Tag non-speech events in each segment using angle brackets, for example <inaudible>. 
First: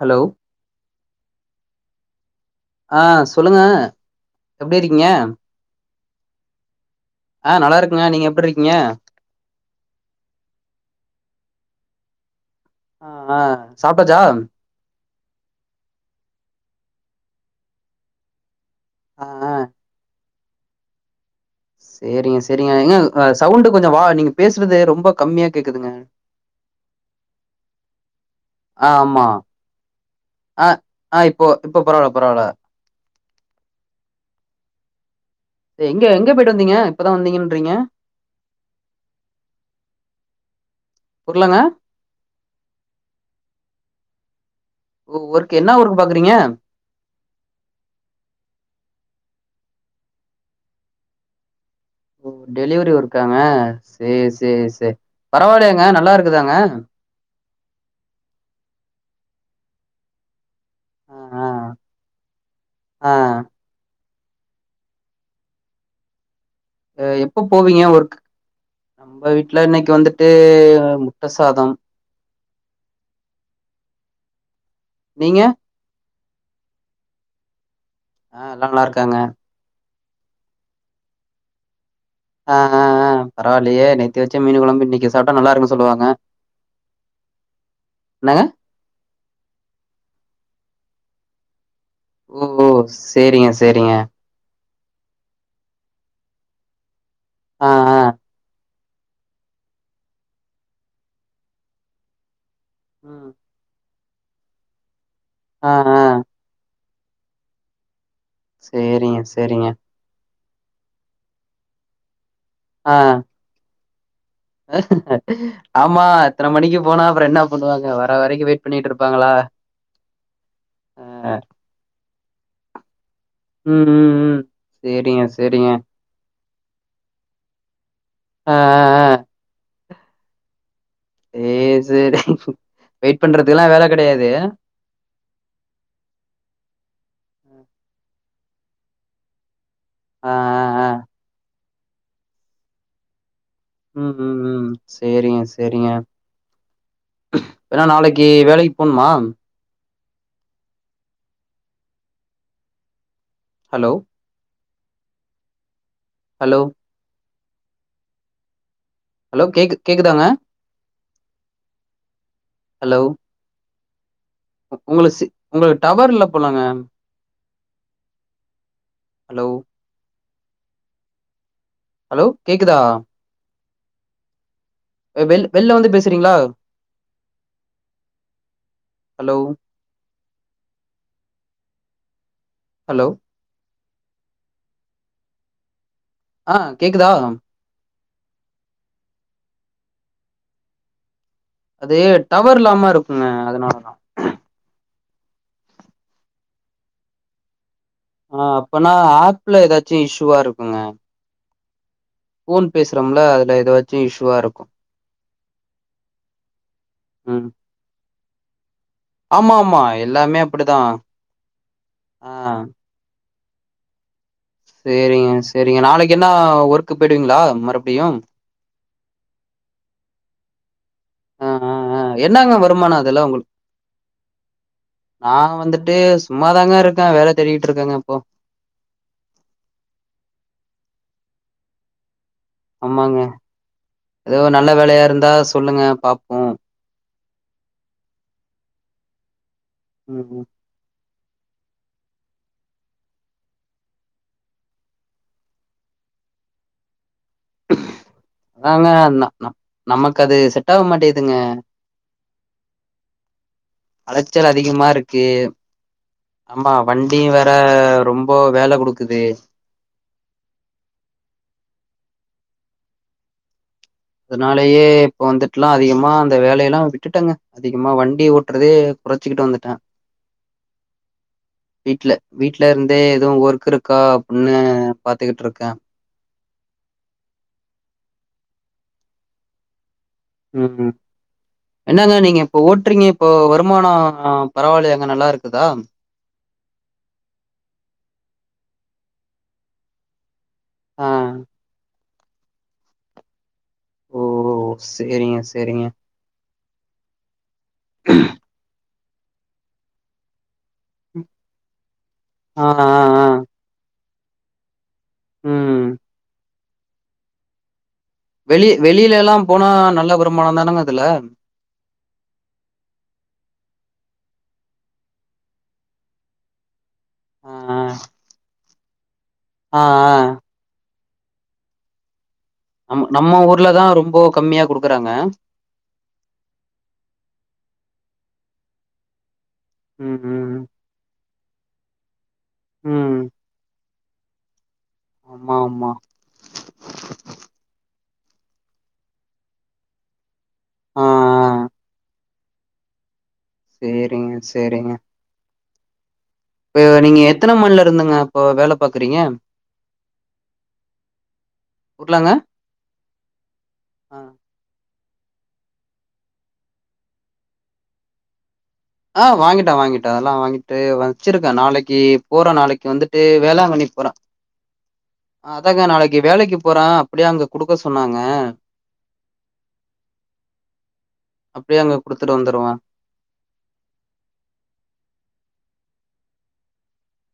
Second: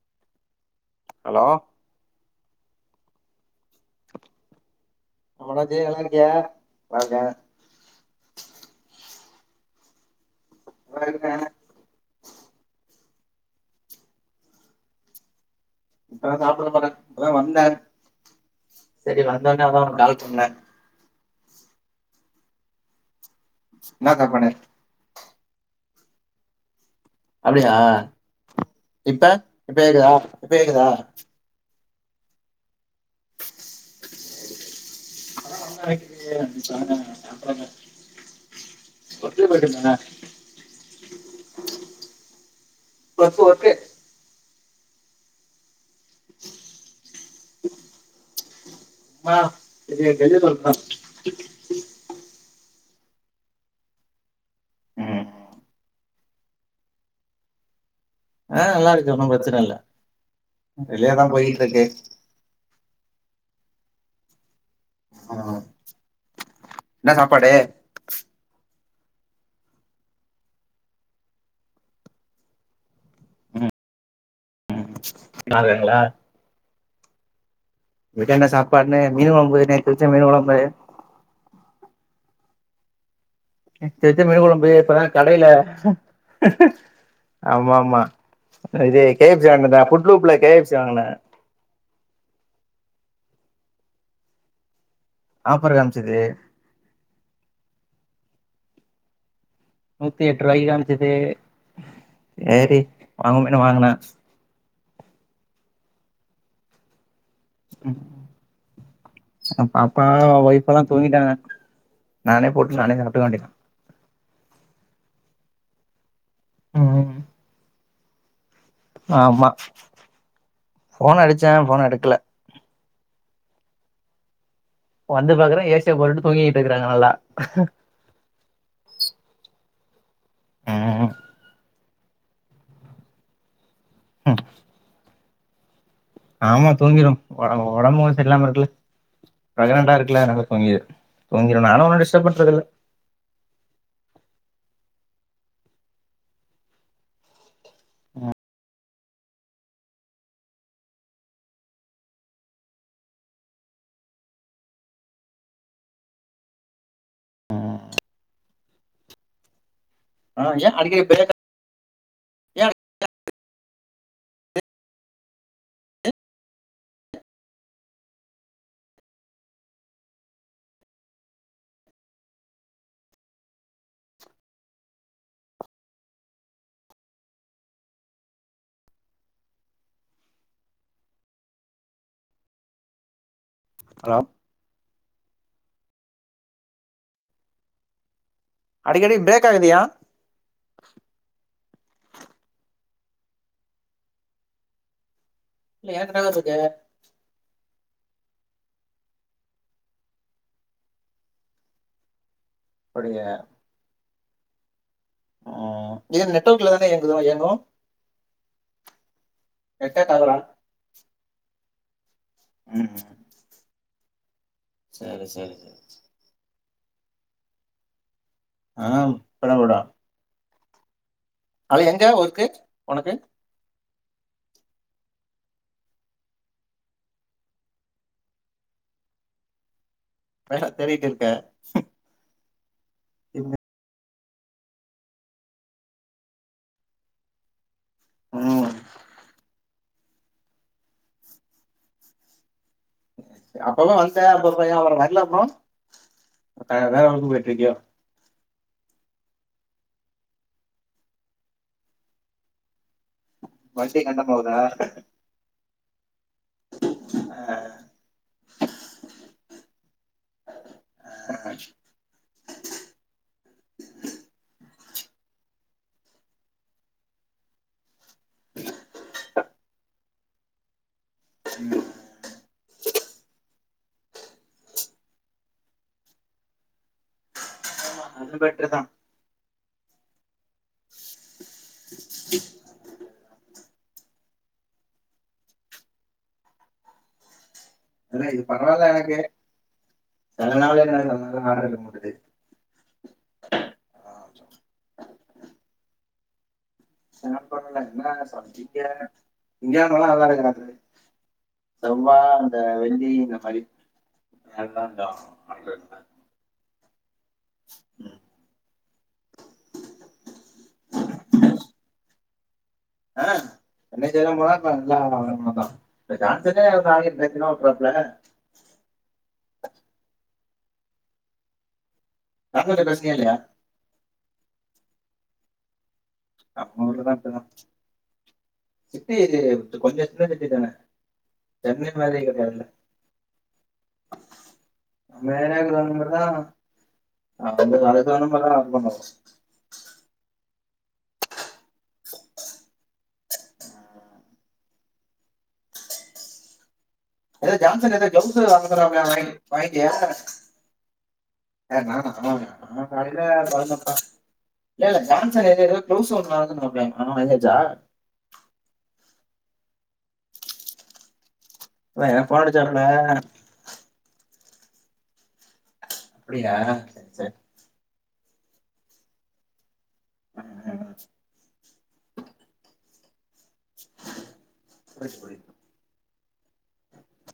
Hello hello ஆ சொல்லுங்க எப்டி இருக்கீங்க ஆமாடா ஜெய் நல்லா இருக்கியா நல்லா இருக்கே ஆ நல்லாயிருக்கங்க நீங்க எப்டிருக்கீங்க <unintelligible> ஆ சாப்ட்டாச்சா இப்பதா சாப்பிட <unintelligible> இப்பதா வந்தே சரி ஆ ஆ வந்தோனே அதா உனக் கால் பண்ணே சரிங்க சரிங்க ஏங்க சவுண்டு கொஞ்ச வா என்ன நீங்க சாப்பாடு பேசுறது ரொம்ப கம்மியா கேக்குதுங்க அப்டியா ஆ ஆமா. இப்ப இப்ப யேக்குதா இப்ப யேக்குதா இப்ப இப்ப பரவால பரவால <unintelligible> எங்க எங்க போயிட்டு வந்தீங்க? இப்பதா வந்தீங்கன்றீங்க. கொத்து போட்டா தின்ன புர்லங்க. <inaudible> ஒர்க் என்ன ஒர்க் பாக்குறீங்க ஆ டெலிவரி வொர்க் தா ஓ டெலிவரி ஒர்க்காங்க சேரி சேரி சேரி ம் பரவாயில்லயாங்க நல்லா இருக்குதாங்க ஆ நல்லா இருக்கு ஒன்னு பிரச்சன இல்ல <unintelligible> ய ஆ தா ஆ போயிட்ருக்கு ஆ ஆ எப்போ போவீங்க ஒர்க் நம்ம வீட்ல இன்னைக்கு வந்துட்டு முட்ட சாதம் நீங்க சரிங்கலா எங்க வீட்ல ஆ என்ன எல்லா நல்லா சாப்பாடுனு இருக்காங்க. மீனு கொழம்பு நேத்து வச்ச மீன் கொழம்பு ஆ ஆ ஆ பரவாயில்லயே! நேத்து வச்ச மீன் கொழம்பு குழம்பு இப்பதா இன்னைக்கு சாப்ட்டா கடையில நல்லா இருக்குன்னு சொல்லுவாங்க. ஆமா ஆமா என்னங்க? இது கே ஃப் சி வாங்கதா புட்லூப்ல கே எஃப் சி வாங்கினே ஓ ஓ சேரிங்க சேரிங்க ஆஃபர் காமிச்சது ஆ ஆ நூத்தி எட்டு ரூவானு காமிச்சது சேரி ம். வாங்குமேனு வாங்கினே ஆ ஆ உ சேரிங்க சேரிங்க பா ஒய்ஃப்ல்லா தூங்கிட்டாங்க நானே போட்டு ஆ. நானே சாப்டுக்க வேண்டியதா ஆமா இத்தன மணிக்கு போனா ம் அப்புற என்ன பண்ணுவாங்க வர வரைக்கு வெயிட் பண்ணிட்டு இருப்பாங்களா? ஆமா ஃபோன் அடிச்சாங்க ஃபோன எடுக்கல உ உ உ வந்து பாக்குறே ஏ சிய போட்டுட்டு தூங்கிட்டு இருக்கறாங்க நல்லா ஆ ஆ ஆ சேரி சேரி வெயிட் பண்றதுக்கலா வேல கடையாது ஆமா தூங்கிரு ஒடம்பு சரியல்லாம இருக்குல்ல ப்ரக்னன்டா இருக்குல்ல ஆ <unintelligible> ஆ தூங்கிது ஆ. தூங்கிரு நானு ஒன்னு டிஸ்ட்டப் பண்றது இல்ல உ உ உ சேரிங்க சேரிங்க ஏன்னா நாளைக்கு வேலை போண்மா ஹலோ ஹலோ ஹலோ கேக்கு கேக்குதாங்க ஆ ஏ அடிக்கடி பிரேக் ஆ ஹலோ உங்களுக் சிக் உங்களுக்கு டவர் இல்ல போலங்க ஹலோ ஹலோ கேக்குதா வெ வெள் வெள்ல வந்து பேசறிங்ளா ஹலோ ஹலோ ஹலோ ஆ கேக்குதா அடிக்கடி பிரேக் ஆகுது ஏ அது டவர் இல்லாம இருக்குங்க அதனாலதா இல்ல எனக்கு டவர் இருக்கே ஆ அப்பனா ஆப்ல எதாச்சி இஷ்யுவா இருக்குங்க ஃபோன் பேசுறம்ல அப்டியா அதுல எதுவாச்சி இஷ்யுவா இருக்கு ம் இது நெட்வொர்க்ல தான இயங்குது இயங்கு ஆமாமா எல்லாமே அப்படிதா ஆ ம் சரி சேரிங்க சரி சரி செரிங்க நாளைக்கு என்னா வொர்க்கு போயிடுவிங்களா மறுபடியும் ஆ போடுவ போடுவ ஆ ஆ ஆ எங்க ஒர்க்கு என்னங்க வருமான உனக்கு அதுல உங்களு நானு வந்துட்டு சும்மாதாங்க இருக்கே வேல தேடிட்டு இருக்கங்க இப்போ வேல தேடிட்டு இருக்க ஆமாங்க இந்த- எதோ நல்ல வேலையா இருந்தா சொல்லுங்க பாப்போ ம் ம் ம் அப்பலா வன்டே அப்றோ ஏ வர்ல ப்ரோ அப்புற வேற வேலைக்கு போயட்டுருக்கிய அதாங்க ந ந நமக்கு அது செட் ஆக மாட்டேதுங்க வண்டி கண்ட அலைச்சல் போகுதா அதிகமா இருக் கு ஆமா வண்டியூ வேற ரொம்ப வேல குடுக்குது அதனாலேயே இப்ப வந்துட்டுலா அதிகமா அந்த வேலையெல்லா விட்டுட்டங்க அதிகமா வண்டி ஓட்டறதே குறைச்சிகிட்டு வந்துட்ட வீட்ல வீட்ல இருந்தே எதுவு ஒர்க் இருக்கா அப்பன்னு பாத்துகிட்டு இருக்கே அதும் பெட்ருதா ம் ம் என்னங்க நீங்க இப்ப ஓட்றிங்க இப்போ வருமான பரவால்லையாங்க நல்லாருக்குதா இல்ல இது பரவால எனக்கு செல நாள் <unintelligible> வேல ஆ இருக்க மாட்டது சேரிங்க செரிங்க திங்க கெழமலா நல்லா இருக்காது செவ்வா அந்த ஆ ஆ வெள்ளி ஆ இந்த மாரி நல்லா ஞ்ச ம் நல்லெண்ண ம் வெளி வெளியில எல்லாம் போனா நல்ல வருமானம் தானங்க அதுல ஆ சென்னைக்கு எல்லாம் போன இப்ப நல்லா வருமானந்தா <unintelligible> ஆ நேத்தின்னா ஆ. ஒட்ராப்ல ஆ ஆ ஜான்சன்ட்ட நம் பேசுனியா இல்லையா நம்ம ஊர்ல தா ரொம்போ கம்மியா குடுக்குறாங்க நம்ம ஊர்லதா அப்டிதா <unintelligible> இது கொஞ்ச ம் சின்ன சிட்டி ம். தான சென்னை மாரி இங்க இருக்காதுல்ல ம். ஆமா, ஆமா. <unintelligible> <unintelligible> ஆ ஆ சேரிங்க சேரிங்க நீங்க எத்தன எதோ மணில ஜான்சன் எதோ இருந்துங்க க்லவுஸ் இப்போ வாங்க வேல போரிப்பிள்ளையா பாக்குறீங்க? வாங்கிட்டியா யாரு ஊர்லங்க? நானா நா காலயில ஆ. <unintelligible> இல்ல இல்ல ஜான்சன் ஏத ஏதோ குளோஸ் ஒன்னு வாங்கனுன் சொன்னாப்ளயே வங்கியாச்சா ஆ வாங்கிட்டோ வாங்கிட்டோ அதல்லா வாங்கிட்டு வ வச்சிருக்கே நாளைக்கி இல்ல எனக்கு ஃபோன் போறே அடிச்சாப்ல நாளைக்கு வந்துட்டு வேளாங்கண்ணி போற அதாங்க நாளைக்கி அப்டியா வேலைக்கி போறே சரி அப்டியே சரி அங்க குடுக்க சொன்னாங்க ஆ அப்டியே அங்க குடுத்துட்டு வந்துருவ புரியிது புரியிது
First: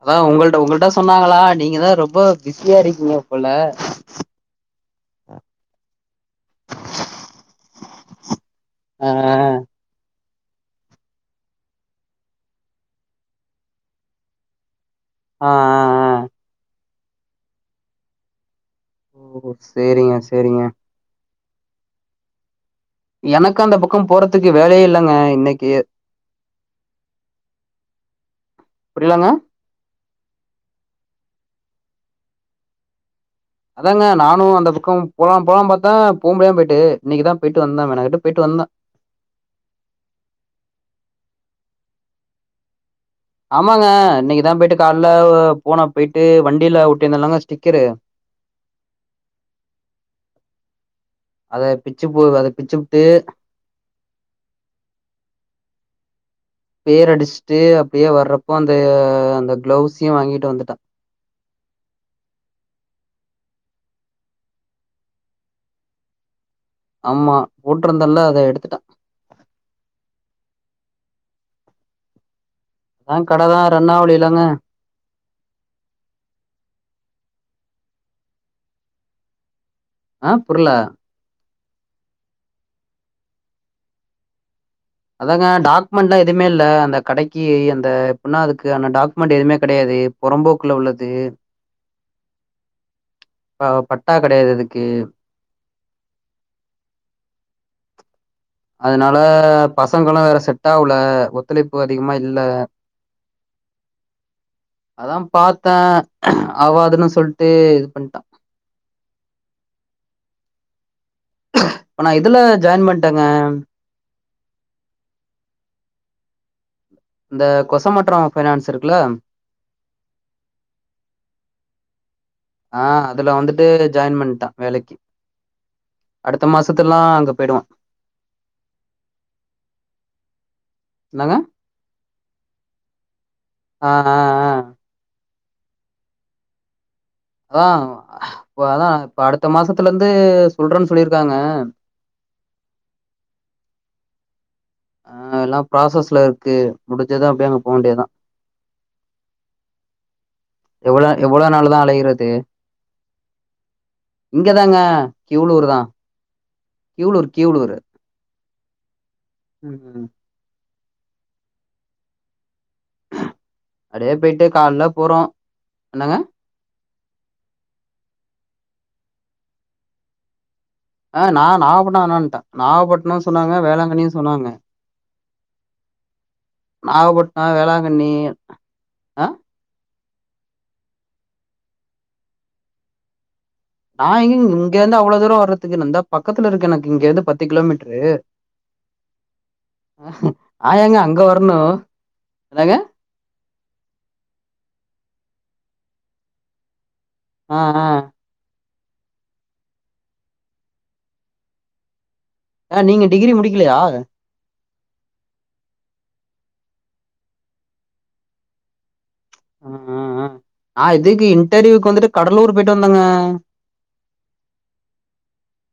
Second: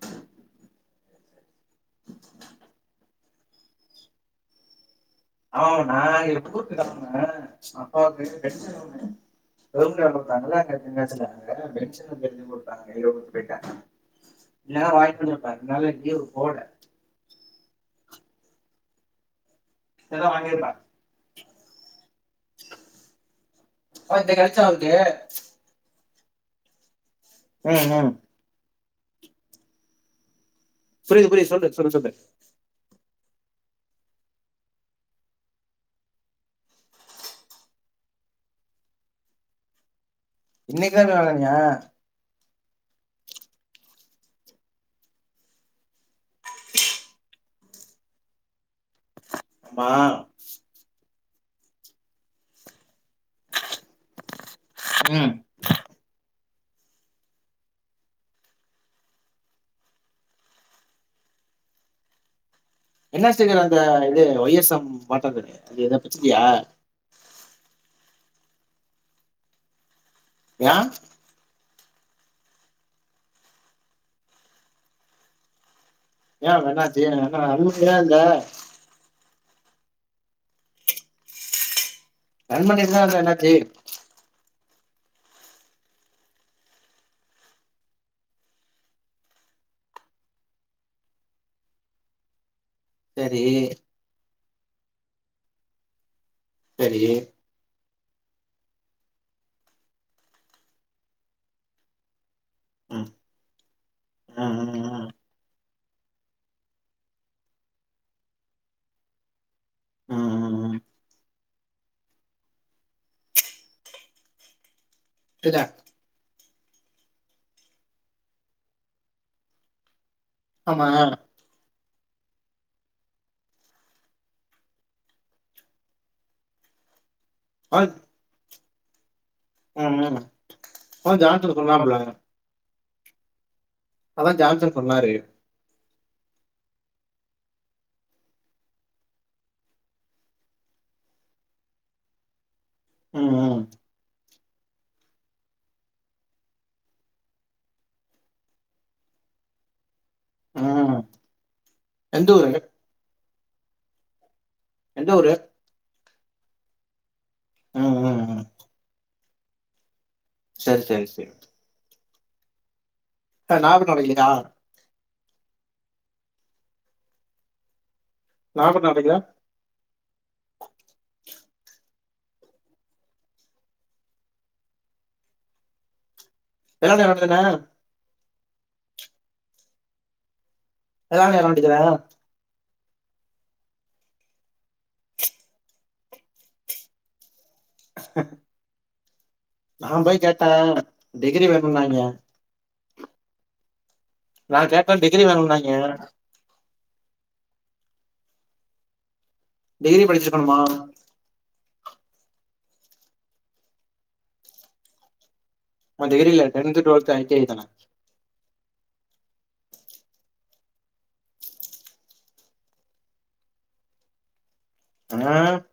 அதா உங்கள்ட உங்கள்ட்ட சொன்னாங்களா நீங்க தா ரொம்ப பிஸியா இருக்கீங்க போல ஆ நா இப்ப ஊருக்கு கெளம்புன அப்பாவுக்கு பென்ஷன் ஒன்னு ஆ ஆ. கவுர்மெண்ட்டு வேல பாத்தாங்கல்ல அங்க <unintelligible> <unintelligible> இன்நேரொ வாங்கி ஆ குடுத்துருப்ப ஆ ரெண்ட் நாளா ஆ எங்கியும் போல ஓ சேரிங்க இல்லனா சேரிங்க வாங்கிருப்பே எனக்கு அந்த பக்கம் அவ இந்த போறதுக்கு கெடச்சா வேலையே அவருக்கு இல்லங்க இன்னக்கி ம் ம் புரிலங்க புரியிது புரியிது சொல்லு சொல்லு சொல்லு அதாங்க நானு அந்த பக்கம் போலா போலாம் பாத்த போ முடியாம பேயிட்டு இன்னைக்குதான் பேயிட்டு வந்த மெனக்கட்டு பேய்ட்டு வந்த இன்னைக்கு தா நீ வர்ரேன்னியா ஆமாங்க இன்னைக்குதா போயிட்டு கால்ல போன போயிட்டு வண்டில ஒட்டி இருந்தேல்லங்க ஸ்டிக்கரு அமா அது பிச்சு போ அத பிச்சிபுட்டு ம் பேர் அடிச்சுட்டு அப்டியே வர்றப்போ அந்த அந்த க்ளௌஸ்ஸயு வாங்கிட்டு வந்துட்ட என்ன ஸ்டிக்கர அந்த இது ஒய் எஸ் எம் மாட்ட அது எத பிச்சிட்டியா ஆமா போட்ருந்தல்ல அத எடுத்துட்ட யா ஆ கடதா ரண்ணாவுலிலங்க ஏ என்ன ஆச்சு <unintelligible> ஆ புர்ல ரன் பண்ணிட்டு தா இருக்கே அன்னாச்சி அதாங்க டாக்குமெண்ட்ல்லா எதுமே இல்ல அந்த கடைக்கி அந்த எப்புண்ணா அதுக்கான டாக்குமெண்ட் எதுமே கடையாது பொறம்போக்குல உள்ளது சரி ஆ பட்டா கெடையாது அதுக்கு செரி அதனால பசங்களு வேற செட் ஆகல ஒத்துழைப்பு அதிகமா இல்ல ம் ம் ம் ம் அதா பாத்தே ஆவாதுன்னு சொல்ட்டு இது பண்ட்ட ம் ம் ம் இப்ப நா இதுல ஜாயின் பண்டங்க <unintelligible> இந்த கொசமற்றோ ஃபினான்ஸ் இருக்குல்ல ஆமா ஆ அதுல வந்துட்டு ஜாயின் பண்ட்டா வேலைக்கி அடுத்த மாசத்துல்லா அங்க போய்டுவோ ஆ ம் ம் அதா என்னங்க? ஜாம்சன் சொன்னாப்புல ஆ ஆ அதா ஜாம்சன் சொன்னாரு அதா இப்ப அதா இப்ப அடுத்த மாசத்துல இருந்து சொல்றன் சொல்லிருக்காங்க ம் ம் ஆ எல்லாம் ப்ராசஸ்ல இருக்கு முடிச்சது அப்டே அங்க போ வேண்டிதா ம் எவ்ளோ எவ்ளோ நாளு தா அழையறது எந்த ஊரு இங்க தாங்க எந்த ஊரு கீவ்ளூர் தா கீவ்ளூர் கீவளூரு ம் ம் ம் ம் ம் செரி செரி செரி அ நாகப்பட்டினம் அட்டே அடிக்கலையா போய்ட்டு கால்ல போறோ என்னங்க நாப்பத் நாளைக்கா ஆ நா நாவ்ப்பட்னோ வேனான்ட்டே நாவ்ப்பட்னோ சொன்னாங்க வேளாங்கண்ணியு சொன்னாங்க வெள்ளாள நாகப்பட்ணோ தான வேளாங்கண்ணி ஆ வேளாங் கேக்க வேண்டிதான நா எங்கங் இங்க இருந்து அவ்ளோ தூர வரதுக்குன்னு இந்தா பக்கத்துல இருக்கு எனக்கு இங்க இந்து பத்து கிலோமீட் டரு நா போய் கேட்டே நா ஏங்க அங்க டிகிரி வர்ணு வேணும்னாய்ங்க என்னங்க நா கேட்டே டிகிரி வேணுன்னாங்கிய ஆ ஆ டிகிரி படிச்சிருக்கணுமா ஆ நீங்க டிகிரி முடிக்லையா நா டிகிரி இல்ல tenth twelfth I T I தான ஆ ஆ ஆ அ இதுக்கு இன்டர்வியூக்கு வந்துட்டு கடலூர் போயிட்டு வந்தங்க என்ன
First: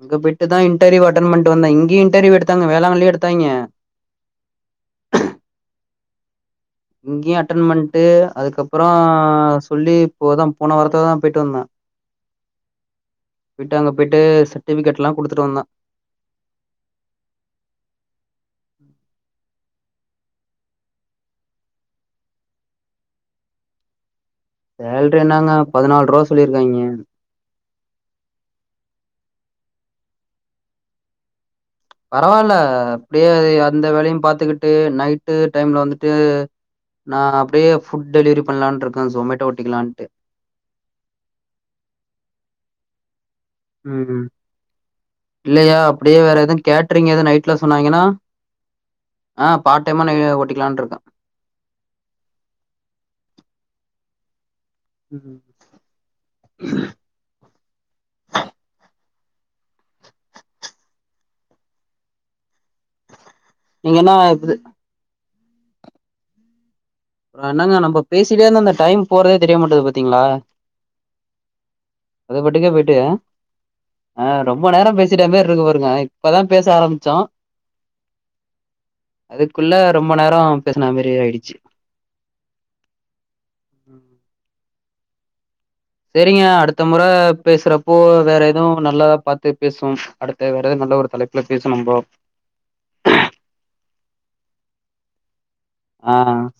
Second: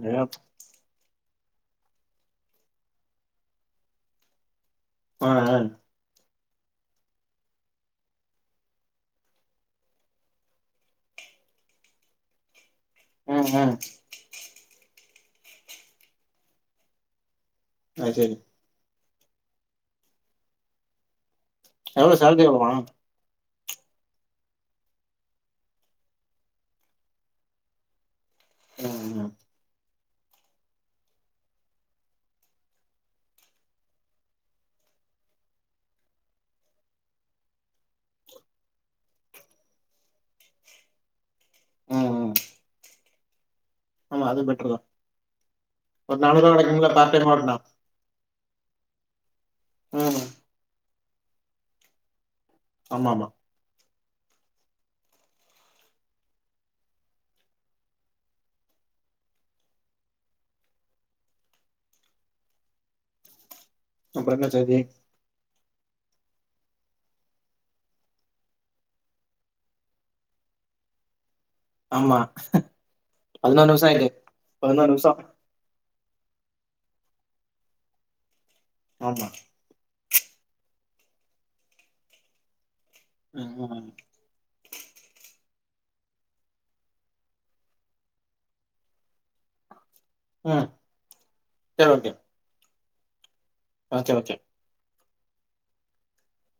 அங்க போய்டு தா இண்டர்வியூ அட்டன் பண்ட்டு வந்த இங்கே இண்டர்வியூ எடுத்தாங்க வேளாங்கண்லியு எடுத்தாங்கே ஆ ஆ இங்கயு அட்டன் பண்ட்டு அதுக்கப்பறோ சொல்லி இப்போ தா போன வாரத்து தா போயிட்டு வந்தே ம் ம் போய்ட்டு அங்க போய்ட்டு சர்டிபிஃகேட்லா குடுத்துட்டு வந்த அதுசேரி எவ்ளோ சேல்ரி குடுப்பானா சேலரி என்னாங்க பதினாலு ரூவா சொல்லியிருக்காங்க ம் ம் பரவாயில்ல அப்டியே அந்த வேலையு பாத்துக்கிட்டு நைட்டு டைம்ல வந்துட்டு நா அப்டியே ஃபுட் டெலிவரி பண்ணலான்னு இருக்கே ஜொமேட்டோ ஒட்டிக்கலான்ட்டு ம் ம் ம் ஆமா அது பெட்ரு இல்லையா ஒரு அப்டியே வேற நானூறு ரூபா எதுவு கிடைக்கும்ல கேட்ரிங் பார்ட் எது டைம் ஓட்டுனா நைட்ல சொன்னாங்கன்னா ஆ பார்ட் டைமா ந ம் ஓட்டிக்கலான்னு இருக்கே ஆமா ஆமா இங்கன்னா அப்புறம் என்ன இது செய்தி அ என்னங்க நம்ம பேசிட்டே இருந்து அந்த டைம் போறதே தெரிய மாட்டது பாத்தீங்களா ஆமா அது பட்டுக்கே போயிட்டு பதினோரு நிமிஷம் ஆயிட்டு ஆ அ ரொம்ப நேரோ பதினோரு நிமிஷம் பேசிட்டே பேர் இருக்கு பாருங்க இப்பதா பேச ஆரம்பிச்சோ ஆமா அதுக்கு அதுக்குள்ள ரொம்ப நேரோ பேசின மாதரி ஆயிடுச்சு <unintelligible> சரிங்க அடுத்த முற பேசுறப்போ வேற எதுவு நல்லாதா பார்த்து பேசுவோ அடுத்து வேற ம் ஏதாவது நல்ல ஒரு தலைப்புல சரி பேசணும்ப்ரோ ஓகே ஓகே ஓகே ஆ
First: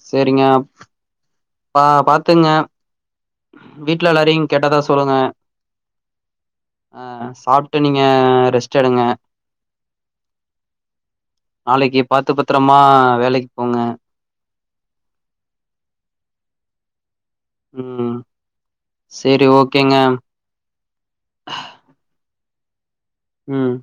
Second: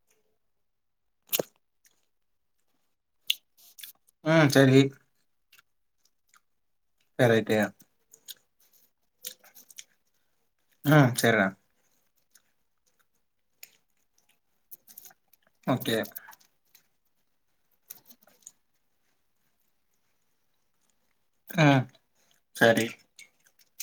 சேரிங்க பா பாத்துங்க வீட்டுல எல்லாரையு ம் கேட்டதா சரி சொல்லுங்க அ சரி ரைட்டு சாப்புட்டு நீங்க ஆ ரெஸ்ட் எடுங்க ம் செரினே நாளைக்கு பாத்து பத்திரமா வேலைக்கு போங்க ஓகே ம் சேரி ஓகேங்க ஆ சரி ம்